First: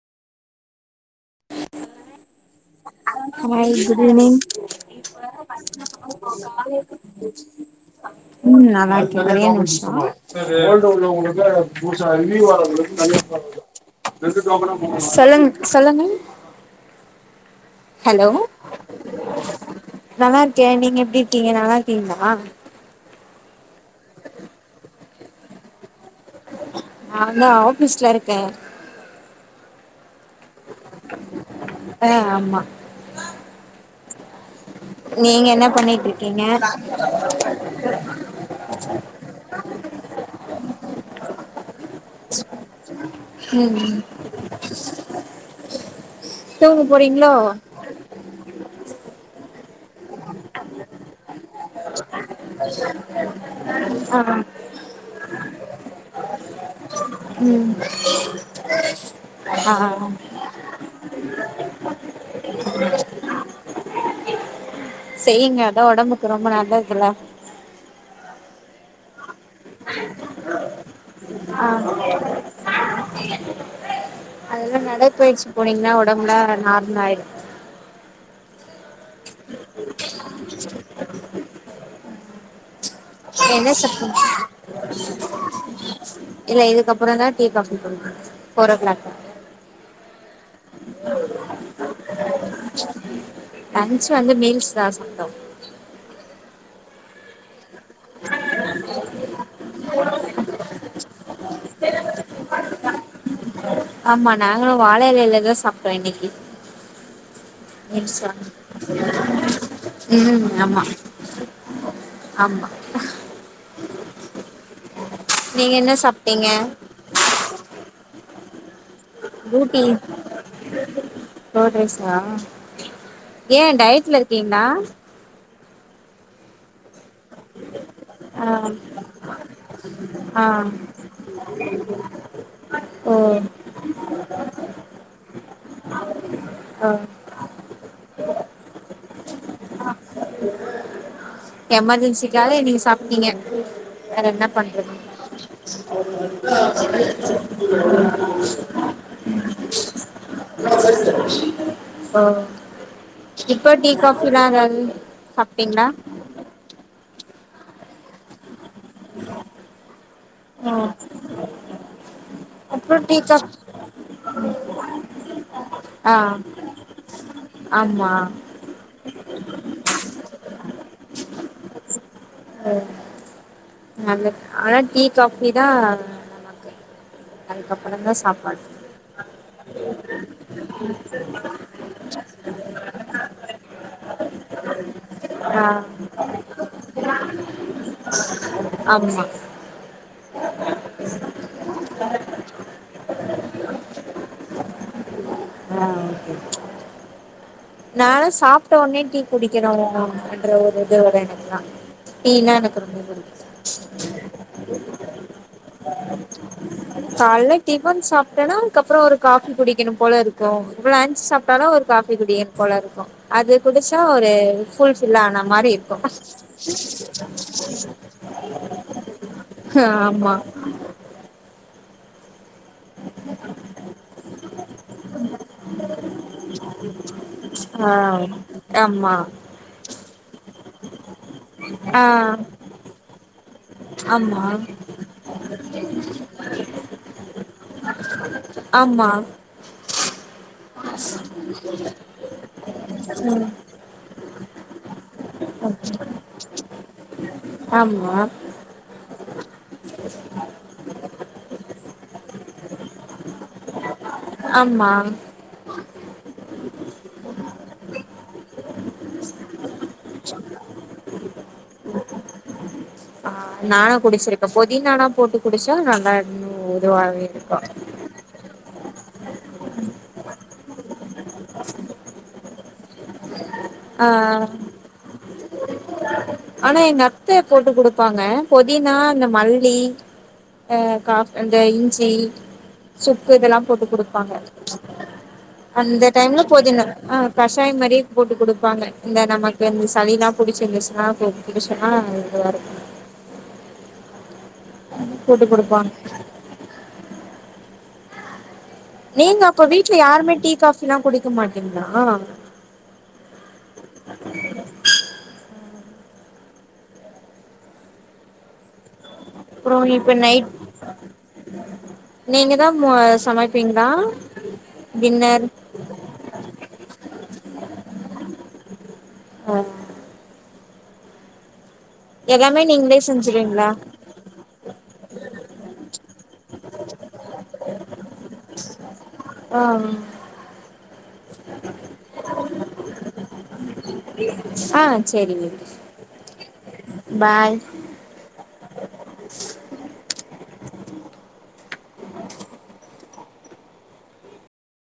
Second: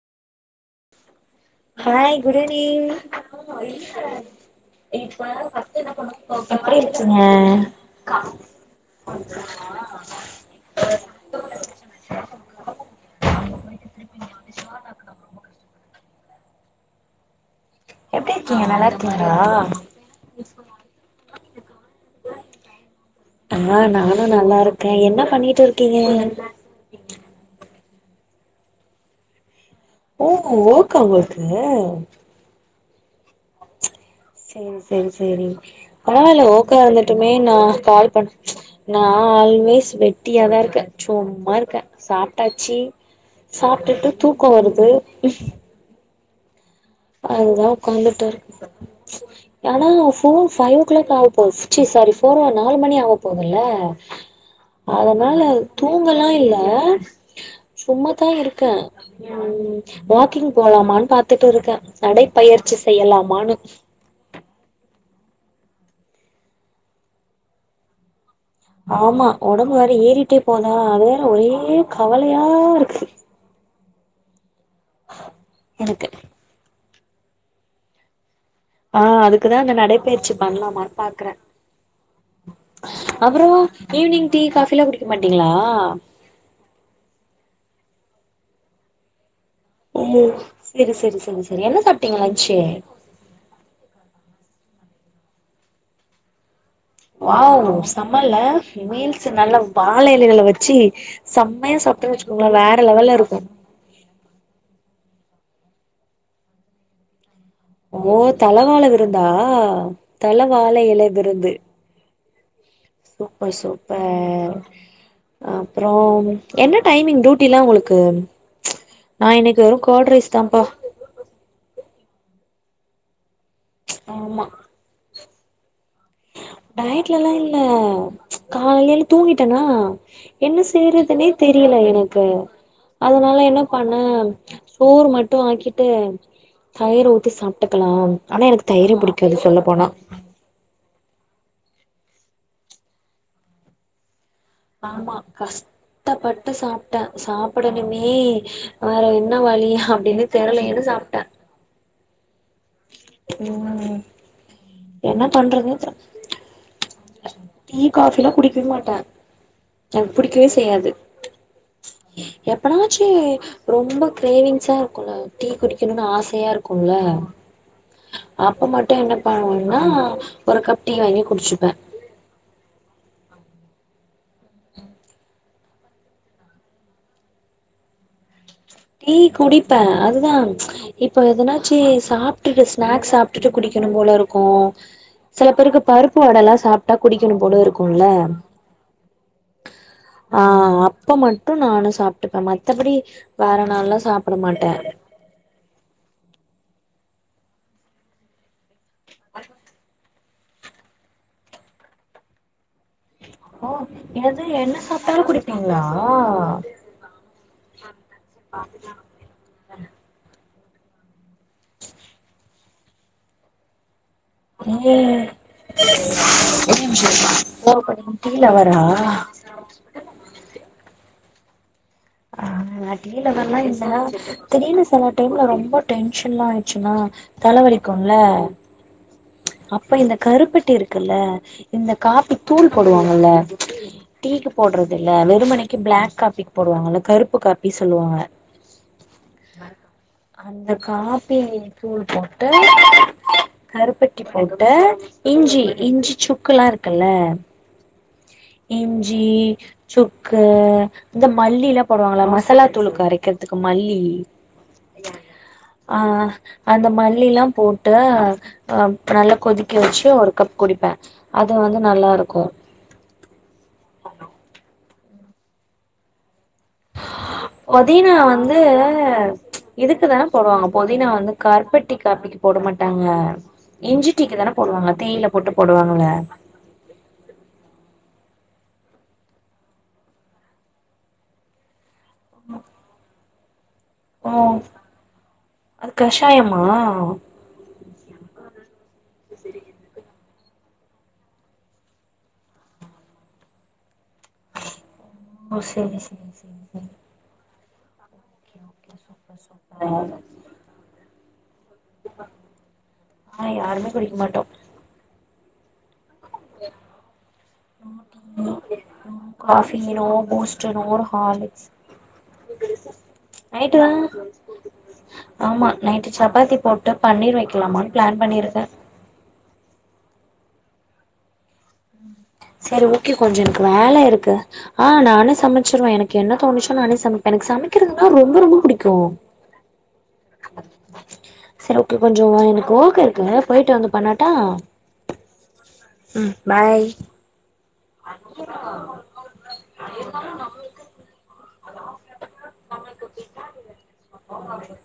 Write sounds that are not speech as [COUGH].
Hi good evening hi good evening எப்டி இருக்கிங்க ம் நல்லாருக்கே ஒரே நிமிஷ [UNINTELLIGIBLE] சொல்லுங் சொல்லுங்க எப்டி இருக்கிங்க நல்லாருக்கிங்ளா நல்லாருக்கே நீங்க எப்டி இருக்கிங்க நல்லாருக்கிங்ளா ஆ நானு நல்லா இருக்கே என்ன பண்ணிட்டு இருக்கிங்க நா வந்து ஆஃபிஸ்ல இருக்கே ஓ ஒர்க்கா உங்குளுக்கு ஆ ஆமா செரி செரி செரி நீங்க என்ன பண்ணிட்டு பரவால இருக்கீங்க ஒர்க்கா இருந்துட்டுமே நா கால் பண் நா ஆல்வேஸ் வெட்டியாதா இருக்க சும்மா இருக்க சாப்ட்டாச்சி சாப்ட்டுட்டு தூக்க வருது தூங்க போறிங் அதுதா உக்காந்துட்டர் ஆனா ஃபோர் ஃபைவ் ஓ கிளாக் ஆக போது சி சாரி ஃபோரா நாலு மணி ஆக போதுல்ல ஆ அதனால தூங்கலா இல்ல ம் சும்மாத்தா இருக்கே ஆ ம் வாக்கிங் போலாமான்னு பாத்துட்டு இருக்கே நடைப்பயிற்சி செய்யலாமான்னு செய்யுங்க அதா ஒடம்புக்கு ரொம்ப நல்லதுல ஆமா ஒடம்பு வேற ஏறிட்டே போதா அது வேற ஒரே ஆ கவலையா இருக்கு அதெல்லா நடைப்பயிற்சி போனிங்கனா எனக்கு ஒடம்புலா நார்மல் ஆயிடு ஆ அதுக்குதா அந்த நடைப்பயிற்சி பண்லாமான் பாக்கற அப்பற என்ன சாப்டீங்க ஈவினிங் டீ காஃபிலா குடிக்க மாட்டிங்களா இல்ல இதுக்கப்றந் தா டீ காஃபி குடிப்பாங்க ஃபோர் ஓ க்ளாக் ஓ செரி செரி செரி செரி என்ன சாப்டீங்க லன்ச்சு லன்ச் வந்து மீல்ஸ் தா சாப்டோ வாவ் செம்மல்ல மீல்ஸு நல்ல வாழ இலைகள வச்சி சம்மையா சாப்டன் வச்சுகோங்ளே வேற லெவல்ல இருக்கு ஆமா நாங்களு வாழ எலைல தா சாப்டோ இன்னக்கி ஓ தலவாழ விருந்தா ம் தலவாழ ஆமா எலெ விருந்து ஆமா சூப்பர் சூப்பர் நீங்க அப்றோ என்ன சாப்பிட்டீங்க என்ன டைமிங்‌ டூ ட்டிலா உங்களுக்கு நா இன்னக்கி வெறு கர்ட் ரைஸ் தாம்ப்பா கர்ட் ரைஸா ஏ டயட்ல ஆமா இருக்கீங்ளா டயட்லல்லா இல்ல ஆ, காலேல தூங்கிட்டெனா ஆ, என்ன செய்றதுனே தெரியல எனக்கு ஓ அதுனால என்ன பண்ணே சோறு மட்டு ஆக்கிட்டு தயிர ஊத்தி சாப் டுக்கலா ஆனா எனக்கு தயிரே புடிக்காது சொல்ல போனா எமர்ஜென்சிக்காக நீங்க சாப்டீங்க வேற என்ன பண்றது ஆமா கஷ் டப்பட்டு சாப்ட்டே சாப்பிடணுமே வேற என்ன வழி அப்டின்னு தெரலன்னு சாப்ட்டே ஆ இப்ப டீ ம் காஃபில்லா எதாது என்ன பண்றதுனே சாப்டீங்ளா? தெர் டீ காஃபில்லா குடிக்க மாட்டே எனக்கு பிடிக்கவே ஓ செய்யாது எப்பனாச்சி அப்புறம் டீ காஃபி ரொம்ப கிரேவிங்ஸா இருக்குல்ல டீ குடிக்கனுன் ஆ ஆசையா இருக்குல்ல ஆமா அப் ப மட்டு என்ன பண்ணுவேன்னா ஒரு கப் டீ வாங்கி குடிச்சுப்பே ஆ நல்ல ஆனா டீ காஃபி தா நமக்கு அதுக்கப்புறந்தா சாப்பாடு டீ குடிப்பே அதுதா இப்ப எதுனா ச்சி சாப்டுட்டு ஸ்நாக்ஸ் சாப்டுட்டு குடிக்கனும் போல இருக்கு சில ஆ பேருக்கு பருப்பு வடல்லா சாப்டா குடிக்கனு போல இருக்குல்ல ஆமா ஆ அப்ப மட்டு நானு சாப்ட்டுப்பே மத்தபடி வேற நாள்லா சாப்புட மாட்டே ஆ‌ ஓகே நானு சாப்டோனே டீ குடிக்கனூ என்ற ஒரு இது வரு எனக் குலா டீனா எனக்கு ரொம்ப புடி க்கு என்னது என்ன சாப்டாலு குடிப்பிங்லா கால்ல டிஃபன் சாப்டெனா அதுக்கப்றோ ஒரு காஃபி குடிக்கனும் போலருக்கு லன்ச் சாப் டனா ஒரு காஃபி குடிக்கனு போலருக்கு அது குடுச்சா ஒரு ஏ ஃபுல்ஃபில் ஆன மாரி இருக்கு ஒரே நிமிஷோ இருமா கோவப்படாம டீ லவ்வரா? ஆமா ஆ நா டீ லவ்வர்லா இல்ல திடீனு செல டைம்ல ரொம்ப டென்ஷன்லா ஆயிட்ச்சுன்னா ஆ தலவலிக்குல்ல ஆமா அப்ப இந்த கருப்பட்டி இருக்குல்ல இந்த காப்பி ஆ தூள் போடுவாங்கல்ல ஆமா டீக்கு போட்றதில்ல வெறுமனைக்கு பிளாக் காப்பிக் போடுவாங்கல்ல கருப்பு கா ப்டி சொல்லுவாங்க ஆமா அந்த காப்பி தூள் போட் டா ம் கருப்பட்டி போடுவே இஞ்சி இஞ்சி சுக்கல்லா இருக்குல்ல ஆமா இஞ்சி சுக்கு இந்த மல்லியில போடுவாங்களா மசாலா தூளுக்கு அரைக்கிறதுக்கு மல்லி ஆமா ஆ அந்த மல்லிலா போட்டு அ நல்லா கொதிக்க வச்சு ஒரு கப் குடிப்பே அது வந்து நல்லாருக்கு ஆ நானு குடிச்சிருக்கே பொதினானா போட்டு குடிச்சா நல்லா இன்னு இதுவாவவே இருக்கு பொதீனா வந்து இதுக்குதான போடுவாங்க பொதினா வந்து கருப்பெட்டி காப்பிக்கு போட மாட்டாங்க ஆ இஞ்சிட்டீக்குதான போடுவாங்க தேயில போட்டு போடுவாங்க ஆனா எங்கத்த போட்டு குடுப்பாங்க பொதினா இந்த மல்லி ஆ காஃபி அந்த இஞ்சி சுக்கு இதெல்லா போட்டு குடுப் பாங்க ஓ அது அந்த டைம்ல கஷாயமா பொதினா கஷாயோ மாரி போட்டு குடுப்பாங்க இந்த நமக்கு இந்த சளிலா புடிச்சிருந்துச்சுனா போட்டு குடிச்சோன்னா இதுவாருக் போட்டு ஓ குடுப்பாங்க சேரி சேரி சேரி ஓகே நீங்க சூப்பர் அப்ப வீட்ல சூப்பர் யாருமே டீ காஃபிலா குடிக்க மாட்டீங்ளா அ யாருமே குடிக்கமாட்டோ [UNINTELLIGIBLE] அப்புறோ coffee no Boost no Horlicks நீங்கதா மு நைட்டு சமைப்பீங்ளா தா டின்னர் ஆமா நைட்டு சப்பாத்தி போட்டு பன்னீர் வைக்லாமான் ப்ளான் பண்ணிருக்கே ஆ எல்லாமே சரி நீங்களே ஓகே கொஞ்சோ எனக்கு செஞ்சுருவீங்களா வேலருக்கு அ நானே சமைச்சிருவே எனக்கு என்ன தோணுச்சோ நானே சமைப்பே எனக்கு சமைக்றதுனா ரொம்ப ரொம்ப புடிக்கு அ ம் ம் சேரி ஓகே கொஞ்சே எனக்கு ஓர்க் இருக்கு பொய்ட்டு வந்து பண்ணட்டா அ சேரிங்க ம் பாய் பாய் [UNINTELLIGIBLE]